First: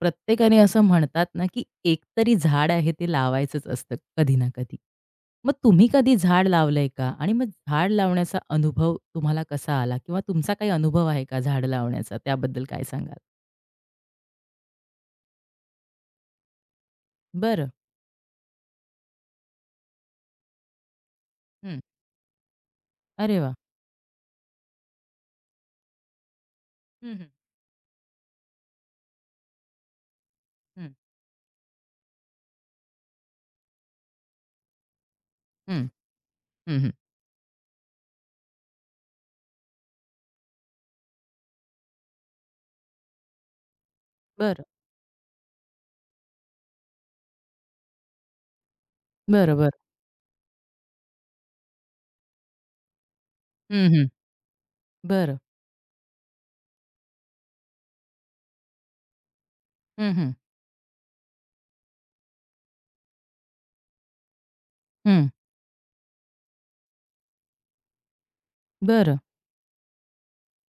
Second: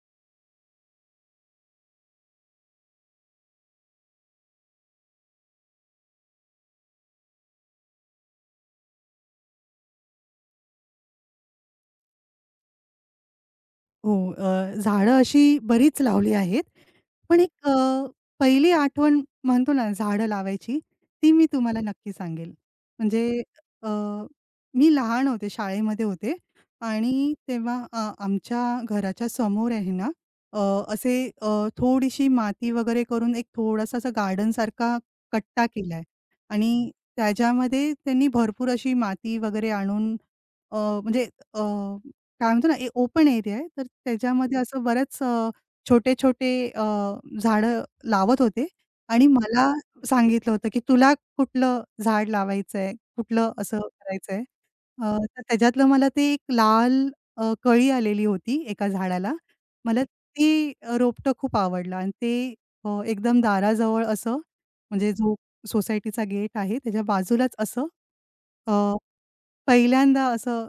प्रत्येकाने असं म्हणतात ना, की एकतरी झाड आहे ते लावायचंच असतं कधी ना कधी. मग तुम्ही कधी झाड लावलंय का? आणि मग झाड लावण्याचा अनुभव तुम्हाला कसा आला? किंवा तुमचा काही अनुभव आहे का झाड लावण्याचा? त्याबद्दल काय सांगाल? हो. झाडं अशी बरीच लावली आहेत. पण बरं. पहिली आठवण म्हणतो ना झाडं लावायची, ती मी हं. तुम्हाला नक्की सांगेल. अरे म्हणजे वाह! अ, मी लहान होते, शाळेमध्ये होते हं, हं, आणि तेव्हा आमच्या घराच्या समोर आहे ना, अ, हं, असे, अ, थोडीशी माती वगैरे करून एक थोडासा असा गार्डनसारखा कट्टा हं, केलाय हं, आणि हं. त्याच्यामध्ये त्यांनी भरपूर अशी माती वगैरे आणून म्हणजे, अ, काय म्हणतो ना, ए ओपन एरिया आहे, तर त्याच्यामध्ये बरं. असं बऱ्याच छोटे-छोटे, अ, झाडं लावत होते आणि बरं, बरं. मला सांगितलं होतं, की तुला कुठलं झाड लावायचं आहे, कुठलं असं हं, हं. करायचं आहे. बरं. तर त्याच्यातलं मला ते एक लाल कळी आलेली होती एका झाडाला. मला हं, हं, ती रोपटं खूप आवडलं आणि ते एकदम दाराजवळ असं म्हणजे हं. जो सोसायटीचा गेट आहे त्याच्या बाजूलाच असं अ बरं. पहिल्यांदा असं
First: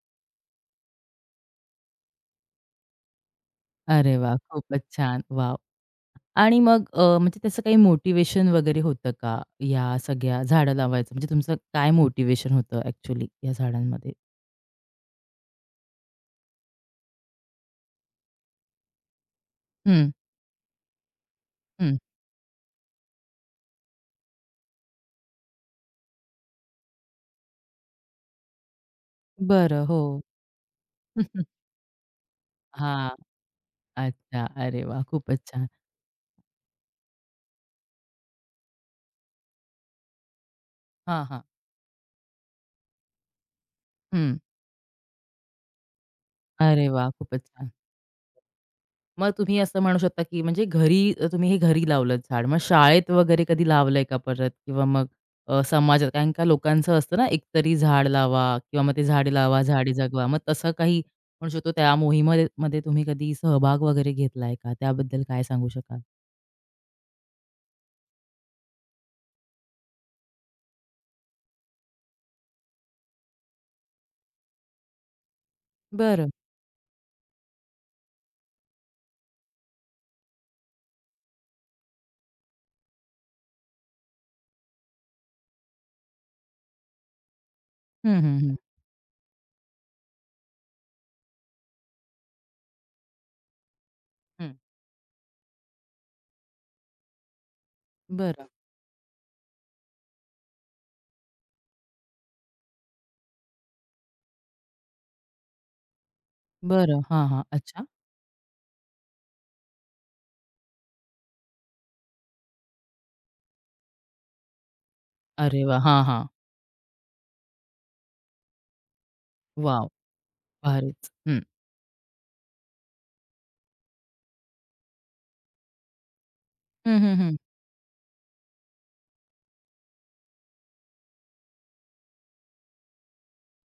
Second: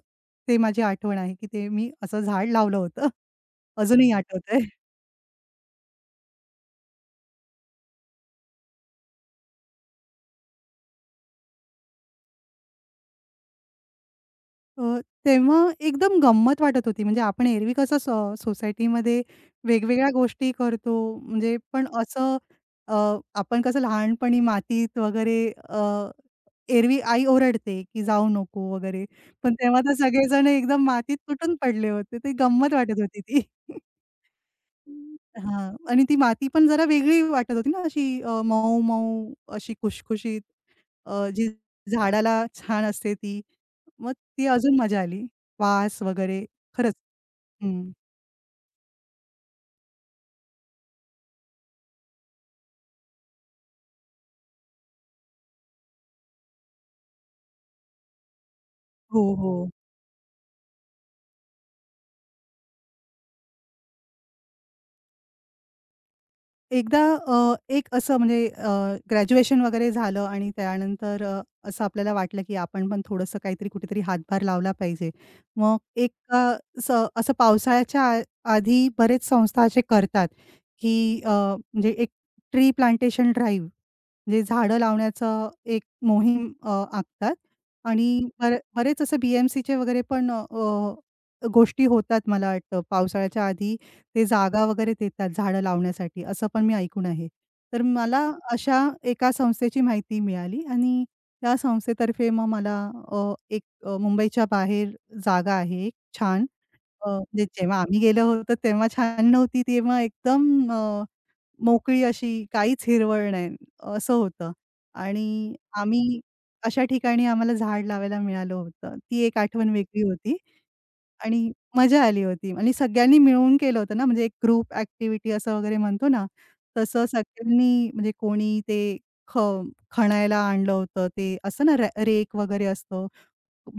ते माझी आठवण आहे, की ते मी असं झाड लावलं होतं. अजूनही अरे वाह! आठवतंय. खूपच छान. वॉव! आणि मग म्हणजे त्याचं काही मोटिव्हेशन वगैरे होतं का? या सगळ्या झाडं लावायचं म्हणजे तुमचं काय मोटिव्हेशन होतं ॲक्चुअली या झाडांमध्ये? अ, तेव्हा एकदम गंमत वाटत होती. म्हणजे आपण एरवी कसं सोसायटीमध्ये वेगवेगळ्या हं, गोष्टी करतो म्हणजे पण हं. असं, अ, आपण कसं लहानपणी मातीत वगैरे, अ, एरवी आई ओरडते, की जाऊ नको वगैरे. पण तेव्हा बरं. तर हो. सगळेजण एकदम मातीत तुटून पडले होते. ती गंमत हा वाटत होती ती. अच्छा. अरे वाह! खूपच छान. हां. आणि ती माती पण जरा वेगळी वाटत होती ना, अशी, मऊ-मऊ, अशी खुशखुशीत, हां, हां. जी झाडाला छान असते ती. मग हं. ती अजून मजा आली. वास वगैरे अरे खरंच. वाह! खूपच छान. हं. मग तुम्ही असं म्हणू शकता, की म्हणजे घरी तुम्ही हे घरी लावलंत झाड. मग शाळेत वगैरे कधी लावलंय का परत? किंवा मग समाजात कारण का लोकांचं असतं ना, एकतरी झाड लावा किंवा मग ते हो, झाडे लावा, हो. झाडे जगवा. मग तसं काही म्हणू शकतो त्या मोहिमे मध्ये तुम्ही कधी सहभाग वगैरे घेतलाय का? त्याबद्दल काय सांगू शकाल? एकदा, अ, एक असं म्हणजे अ, ग्रॅज्युएशन वगैरे झालं आणि त्यानंतर असं आपल्याला वाटलं, की आपण पण थोडंसं काहीतरी कुठेतरी हातभार लावला पाहिजे. मग एक बरं. अ, स असं पावसाळ्याच्या आधी बरेच संस्था असे करतात, की म्हणजे एक ट्री प्लांटेशन ड्राईव्ह म्हणजे झाडं लावण्याचं एक मोहीम आखतात हं, आणि हं, हं. बरेच असे बी वगैरे पण अ, अ, गोष्टी होतात मला वाटतं पावसाळ्याच्या आधी ते हं. जागा वगैरे देतात झाडं लावण्यासाठी असं पण मी ऐकून आहे. तर मला बरं. अशा एका संस्थेची माहिती मिळाली आणि त्या संस्थेतर्फे मग मला, मुंबईच्या बाहेर जागा आहे एक छान. बरं. हां, हां. म्हणजे जेव्हा अच्छा. आम्ही गेलो होतो तेव्हा छान नव्हती, तेव्हा एकदम, मोकळी अशी काहीच हिरवळ नाही असं होतं आणि अरे वाह! हां, आम्ही हां. अशा ठिकाणी आम्हाला झाड लावायला मिळालं होतं. ती एक आठवण वॉव! वेगळी होती. भारीच. हं. आणि मजा आली होती आणि सगळ्यांनी मिळून केलं होतं ना, म्हणजे एक ग्रुप ॲक्टिव्हिटी असं वगैरे म्हणतो ना, हं, तसं हं, हं. सगळ्यांनी म्हणजे कोणी ते ख खणायला आणलं होतं. ते असं ना, रेक वगैरे असतं,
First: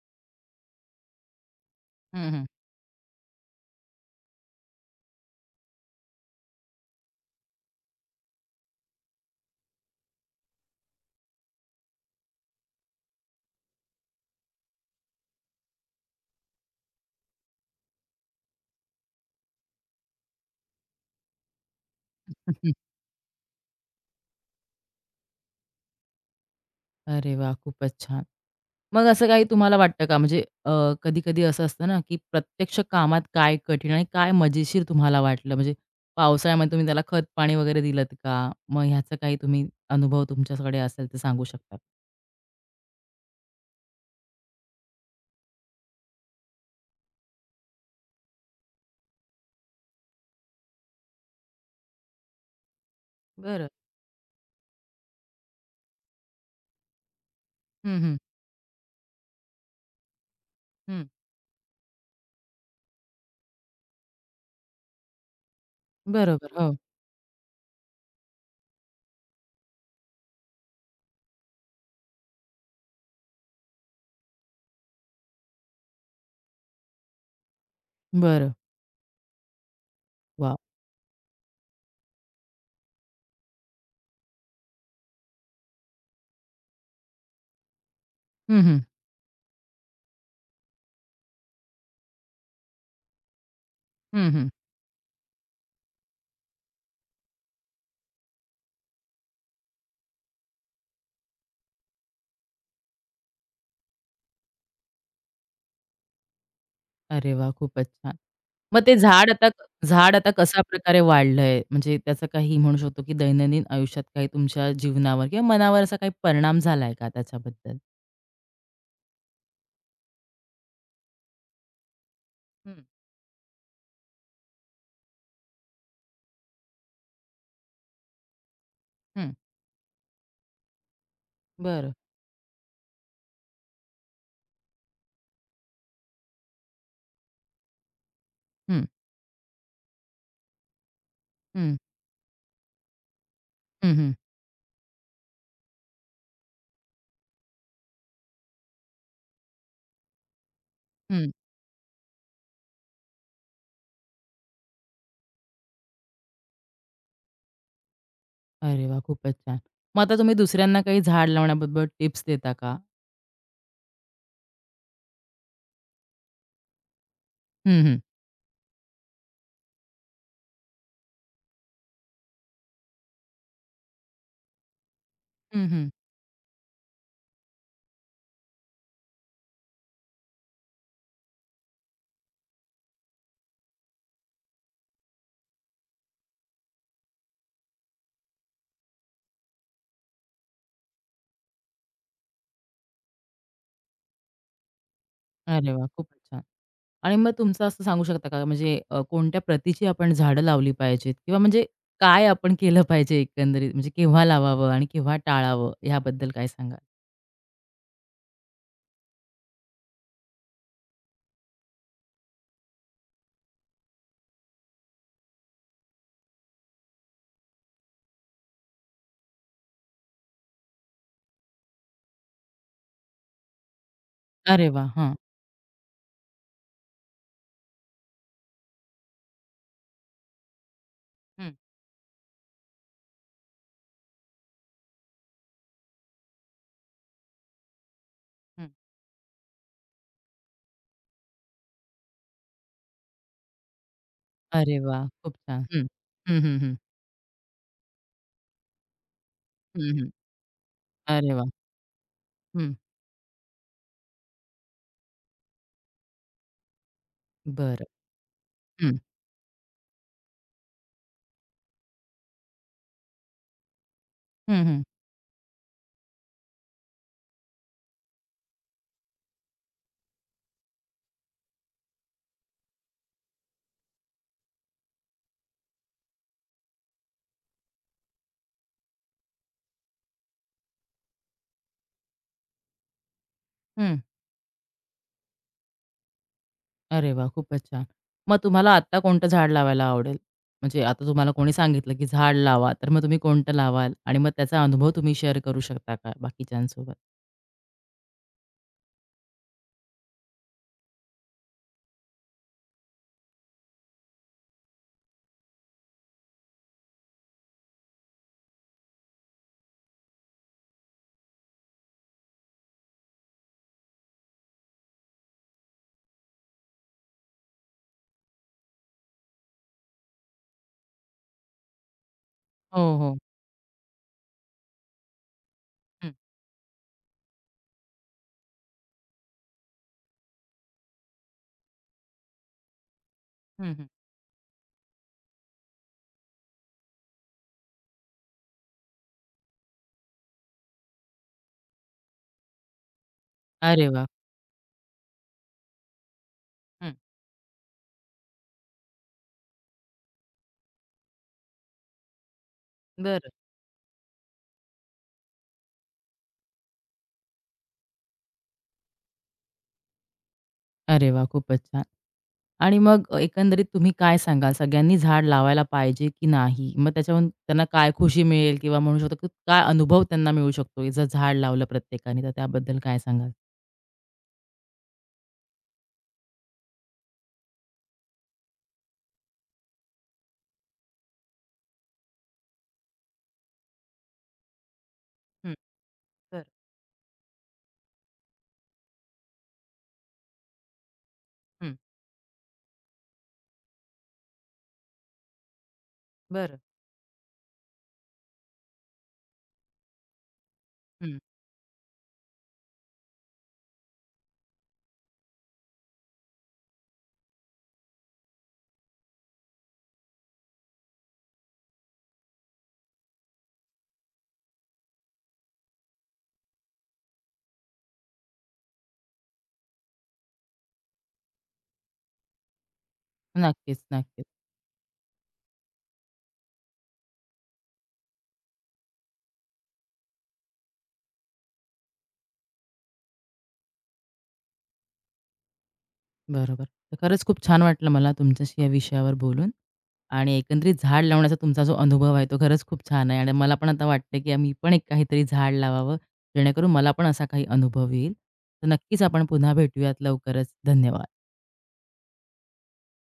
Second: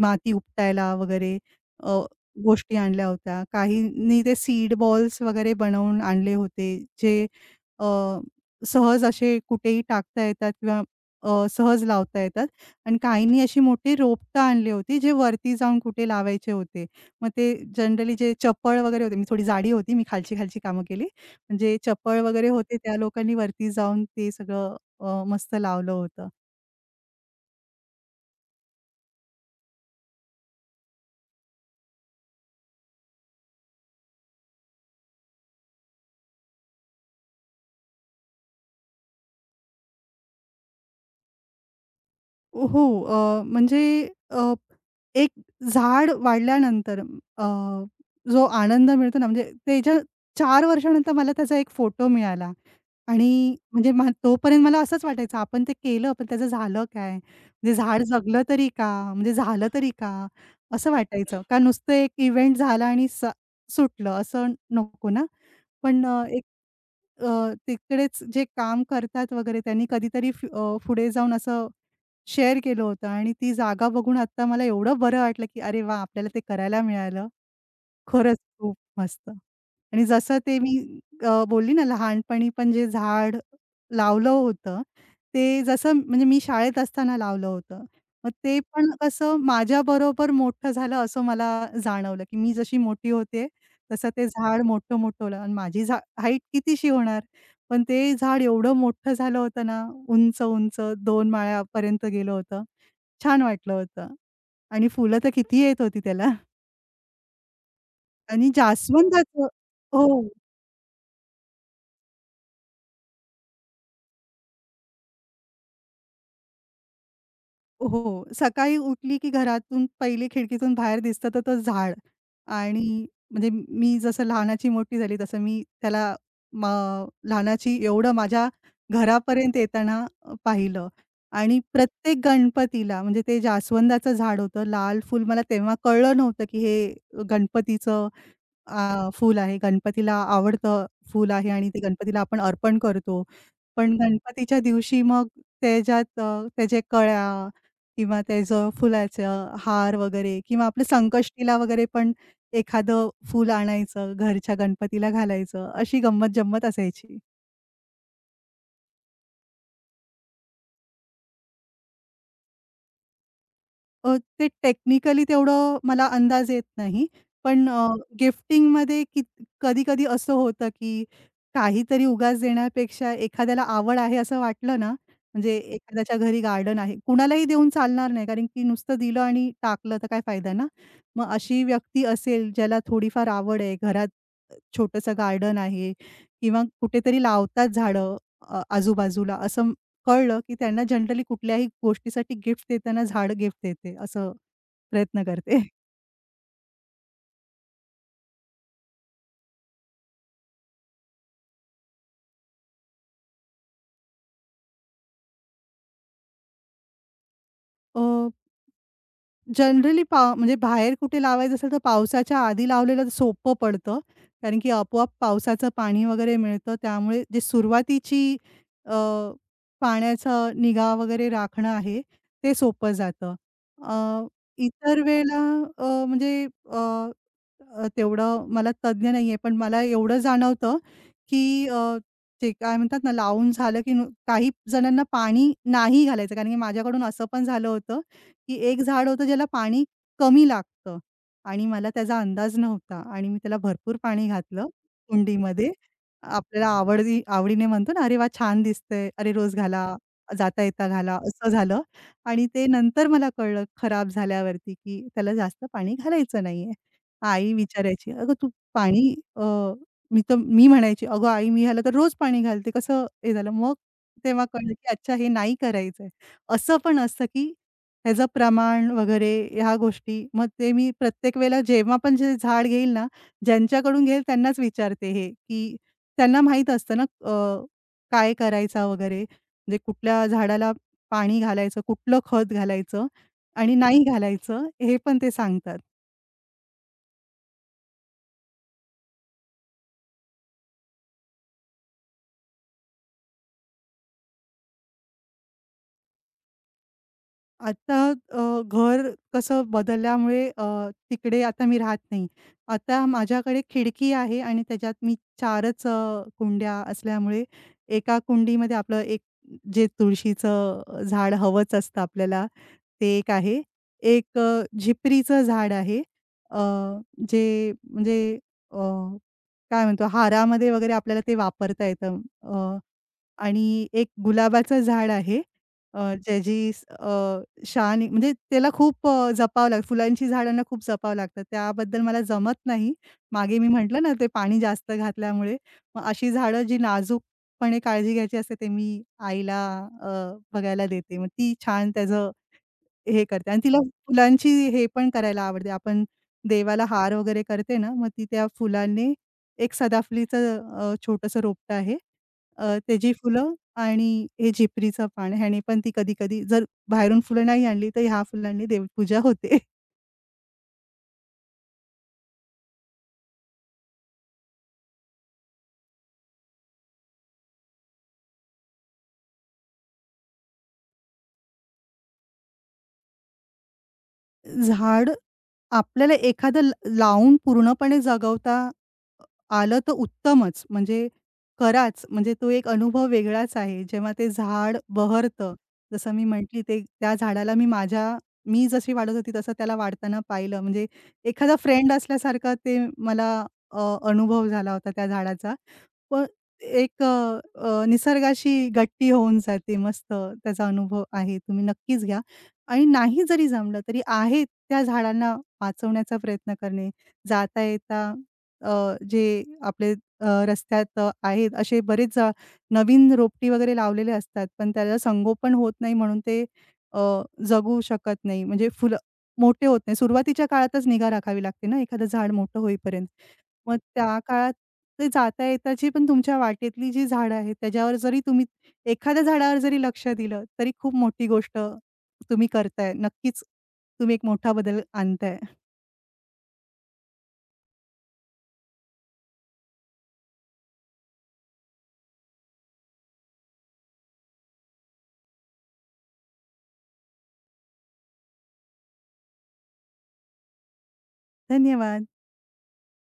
माती उपटायला वगैरे, अ, हं, हं. गोष्टी आणल्या होत्या. काहींनी ते सीड बॉल्स वगैरे बनवून आणले होते, जे अ, सहज असे कुठेही टाकता येतात किंवा सहज लावता येतात आणि काहींनी अशी मोठी रोपटं आणली होती, जे वरती जाऊन कुठे लावायचे होते. मग ते जनरली जे चपळ वगैरे होते, मी थोडी जाडी होती, मी खालची-खालची कामं केली. म्हणजे चपळ वगैरे होते त्या लोकांनी वरती जाऊन ते सगळं मस्त लावलं होतं. अरे वाह! खूपच छान. मग असं काही तुम्हाला वाटतं का? म्हणजे कधी-कधी असं असतं ना, की प्रत्यक्ष कामात काय कठीण आणि काय मजेशीर तुम्हाला वाटलं? म्हणजे पावसाळ्यामध्ये तुम्ही त्याला खत-पाणी वगैरे दिलत का? मग ह्याचा काही तुम्ही अनुभव तुमच्याकडे असेल तर सांगू शकता? हो. म्हणजे, अ, एक झाड वाढल्यानंतर जो आनंद मिळतो ना, म्हणजे त्याच्या 4 वर्षानंतर मला त्याचा एक फोटो मिळाला आणि बरं. म्हणजे तोपर्यंत मला असंच वाटायचं आपण ते केलं, पण त्याचं झालं काय? म्हणजे हं, झाड हं. जगलं तरी का? म्हणजे झालं तरी का? असं हं. वाटायचं. का नुसतं एक इव्हेंट झाला आणि सुटलं असं नको ना. पण बरोबर. हो. अ, तिकडेच जे काम करतात वगैरे त्यांनी कधीतरी पुढे जाऊन असं शेअर केलं होतं आणि ती जागा बघून आता मला एवढं बरं वाटलं, की अरे वा आपल्याला ते करायला मिळालं खरंच बरं. खूप मस्त. आणि जसं वॉव! ते मी बोलली ना लहानपणी पण जे झाड लावलं होतं, ते जसं म्हणजे मी शाळेत असताना लावलं होतं. मग ते हं, हं. पण कसं माझ्याबरोबर मोठं झालं असं मला जाणवलं, की मी जशी मोठी होते, तसं ते हं, हं. झाड मोठं-मोठं होलं आणि माझी हाईट कितीशी होणार? पण ते झाड एवढं मोठं झालं होतं ना, उंच-उंच 2 माळ्यापर्यंत गेलं होतं. छान वाटलं होतं आणि फुलं तर किती येत होती त्याला. अरे वाह! खूपच छान. आणि मग ते झाड जास्वंदाचं आता हो, झाड आता कशा प्रकारे वाढलंय? म्हणजे त्याचा काही म्हणू शकतो, की दैनंदिन आयुष्यात काही तुमच्या जीवनावर किंवा मनावर असा काही परिणाम झालाय का त्याच्याबद्दल? हो. सकाळी उठली की घरातून पहिले खिडकीतून बाहेर दिसतं तर तो झाड हं. आणि म्हणजे मी जसं लहानाची मोठी झाली तसं मी त्याला म लहानाची एवढं माझ्या हं. घरापर्यंत येताना पाहिलं आणि बरं. प्रत्येक गणपतीला म्हणजे ते जास्वंदाचं झाड होतं, लाल फुल मला तेव्हा कळलं नव्हतं, की हे गणपतीचं हं, फूल आहे. गणपतीला आवडतं फूल आहे आणि हं, ते गणपतीला आपण अर्पण करतो. पण हं, हं, गणपतीच्या दिवशी मग त्याच्यात त्याच्या कळ्या किंवा त्याचं फुलाचं हार वगैरे किंवा आपलं हं. संकष्टीला वगैरे पण एखादं फूल आणायचं, घरच्या गणपतीला घालायचं, अशी गंमत जम्मत असायची. अरे वाह! खूपच छान. मग आता तुम्ही दुसऱ्यांना काही झाड लावण्याबद्दल टिप्स देता का? ते टेक्निकली तेवढं मला अंदाज येत नाही. पण हं, अ, हं. गिफ्टिंगमध्ये कधी-कधी असं होतं, की काहीतरी उगाच देण्यापेक्षा एखाद्याला आवड आहे असं वाटलं ना, म्हणजे हं, हं. एखाद्याच्या घरी गार्डन आहे. कुणालाही देऊन चालणार नाही, कारण की नुसतं दिलं आणि टाकलं तर काय फायदा ना. मग अशी व्यक्ती असेल ज्याला थोडीफार आवड आहे, घरात छोटंसं गार्डन आहे किंवा कुठेतरी लावतात झाडं, आजूबाजूला असं कळलं, की त्यांना जनरली कुठल्याही गोष्टीसाठी गिफ्ट देताना झाड गिफ्ट देते, असं प्रयत्न करते. अरे वाह! खूपच छान. आणि मग तुमचं असं सांगू शकता का म्हणजे कोणत्या प्रतीची आपण झाडं लावली पाहिजेत किंवा म्हणजे काय आपण केलं पाहिजे एकंदरीत म्हणजे केव्हा लावावं आणि केव्हा टाळावं याबद्दल काय सांगाल? अ, जनरली म्हणजे बाहेर कुठे लावायचं असेल तर पावसाच्या आधी लावलेलं सोपं पडतं. कारण की आपोआप पावसाचं पाणी वगैरे मिळतं. त्यामुळे जे सुरुवातीची अ, पाण्याचा निगा वगैरे राखणं आहे, ते सोपं जातं. अ, अरे वाह! इतर हां. वेळेला, म्हणजे, अ, अ, तेवढं मला तज्ञ नाहीये, पण मला एवढं जाणवतं, की, हं, ते काय म्हणतात ना, लावून झालं की काही जणांना पाणी नाही घालायचं. कारण की माझ्याकडून असं पण झालं होतं की हं. एक झाड होतं ज्याला पाणी कमी लागतं आणि मला त्याचा अंदाज नव्हता आणि मी त्याला भरपूर पाणी घातलं अरे वाह! खूप छान. कुंडीमध्ये. हं. हं, हं, आपल्याला हं. आवडी आवडीने म्हणतो ना, "अरे वाह! छान दिसतंय. अरे रोज घाला, हं, हं. जाता-येता घाला." अरे असं वाह! झालं आणि ते हं. नंतर मला कळलं खराब झाल्यावरती, की त्याला जास्त पाणी घालायचं नाहीये. आई बरं. विचारायची, "अगं तू हं, पाणी" अ, मी तर मी म्हणायची, "अगं आई मी ह्याला तर रोज पाणी घालते, कसं हे झालं?" मग तेव्हा हं, कळलं, हं, की अच्छा हे नाही करायचंय. असं पण असतं, की त्याचं प्रमाण वगैरे ह्या गोष्टी. मग ते मी प्रत्येक वेळेला जेव्हा पण जे झाड घेईल ना, ज्यांच्याकडून घेईल त्यांनाच विचारते हे, की त्यांना माहीत असतं ना काय करायचा वगैरे. म्हणजे कुठल्या झाडाला पाणी घालायचं, कुठलं खत घालायचं आणि हं. नाही घालायचं हे पण ते सांगतात. अरे वाह! खूपच छान. मग तुम्हाला आत्ता कोणतं झाड लावायला आवडेल? म्हणजे आता तुम्हाला कोणी सांगितलं, की झाड लावा, तर मग तुम्ही कोणतं लावाल? आणि मग त्याचा अनुभव तुम्ही शेअर करू शकता का बाकीच्यांसोबत? आता, घर कसं बदलल्यामुळे तिकडे आता मी राहत नाही. आता माझ्याकडे खिडकी आहे आणि त्याच्यात मी 4च कुंड्या असल्यामुळे एका कुंडीमध्ये आपलं एक जे तुळशीचं झाड हवंच असतं आपल्याला, ते एक आहे. एक, झिपरीचं झाड आहे. अ, जे म्हणजे, अ, काय म्हणतो हारामध्ये वगैरे आपल्याला ते वापरता येतं. हो, हो. आणि एक गुलाबाचं झाड आहे. अ, हं, ज्याची स- अ, शान म्हणजे त्याला खूप जपावं लागतं. फुलांची झाडांना खूप जपावं लागतं. त्याबद्दल मला जमत नाही. मागे मी हं, हं. म्हटलं ना, ते पाणी जास्त घातल्यामुळे. मग अशी झाडं जी नाजूकपणे काळजी घ्यायची असते, ते मी आईला अ, बघायला देते. मग ती छान त्याचं हे करते आणि तिला अरे वाह! फुलांची हे पण करायला आवडते. आपण देवाला हं, हार वगैरे करते ना, मग ती त्या फुलांनी एक सदाफुलीचं छोटंसं रोपटं आहे. त्याची बरं. फुलं आणि हे झिपरीचं पान ह्याने पण ती कधी-कधी जर बाहेरून फुलं नाही आणली, तर ह्या फुलांनी देवपूजा होते. अरे वाह! खूपच छान. आणि मग एकंदरीत तुम्ही काय सांगाल? सगळ्यांनी झाड लावायला पाहिजे की नाही? मग त्याच्यावरून त्यांना काय खुशी मिळेल किंवा म्हणू शकतो, की काय अनुभव त्यांना मिळू शकतो, की जर झाड लावलं प्रत्येकाने, तर त्याबद्दल काय सांगाल? झाड आपल्याला एखादं लावून पूर्णपणे जगवता आलं तर उत्तमच. म्हणजे कराच. म्हणजे तो एक अनुभव वेगळाच आहे. जेव्हा ते झाड हं, बहरतं. जसं मी बरं. म्हटली ते त्या झाडाला मी माझ्या मी जशी वाढत होती तसं त्याला वाढताना पाहिलं. म्हणजे एखादा हं, फ्रेंड असल्यासारखा ते मला, अ, अनुभव झाला होता त्या झाडाचा. पण बरं. एक अ, अ, निसर्गाशी गट्टी होऊन जाते मस्त त्याचा अनुभव हं. आहे. तुम्ही नक्कीच घ्या आणि नाही जरी जमलं तरी आहे त्या झाडांना वाचवण्याचा प्रयत्न करणे. जाता येता, अ, जे आपले, रस्त्यात आहेत असे बरेच नवीन रोपटी वगैरे लावलेले असतात, पण त्याला संगोपन होत नाही म्हणून ते अ, जगू शकत नाही. म्हणजे फुलं मोठे होत नाही. सुरुवातीच्या काळातच निगा राखावी लागते ना एखादं झाड मोठं होईपर्यंत. मग नक्कीच, त्या नक्कीच. काळात ते जाता येताची पण तुमच्या वाटेतली जी झाडं आहेत त्याच्यावर जरी तुम्ही एखाद्या झाडावर जरी लक्ष दिलं, तरी खूप मोठी गोष्ट तुम्ही करताय. नक्कीच तुम्ही एक मोठा बदल आणताय. बरोबर. तर खरंच खूप छान वाटलं मला तुमच्याशी या विषयावर बोलून आणि एकंदरीत झाड लावण्याचा तुमचा जो अनुभव आहे तो खरंच खूप छान आहे आणि मला पण आता वाटतं, की मी पण एक काहीतरी झाड लावावं, जेणेकरून मला पण असा काही अनुभव येईल. तर नक्कीच आपण पुन्हा भेटूयात लवकरच. धन्यवाद. धन्यवाद.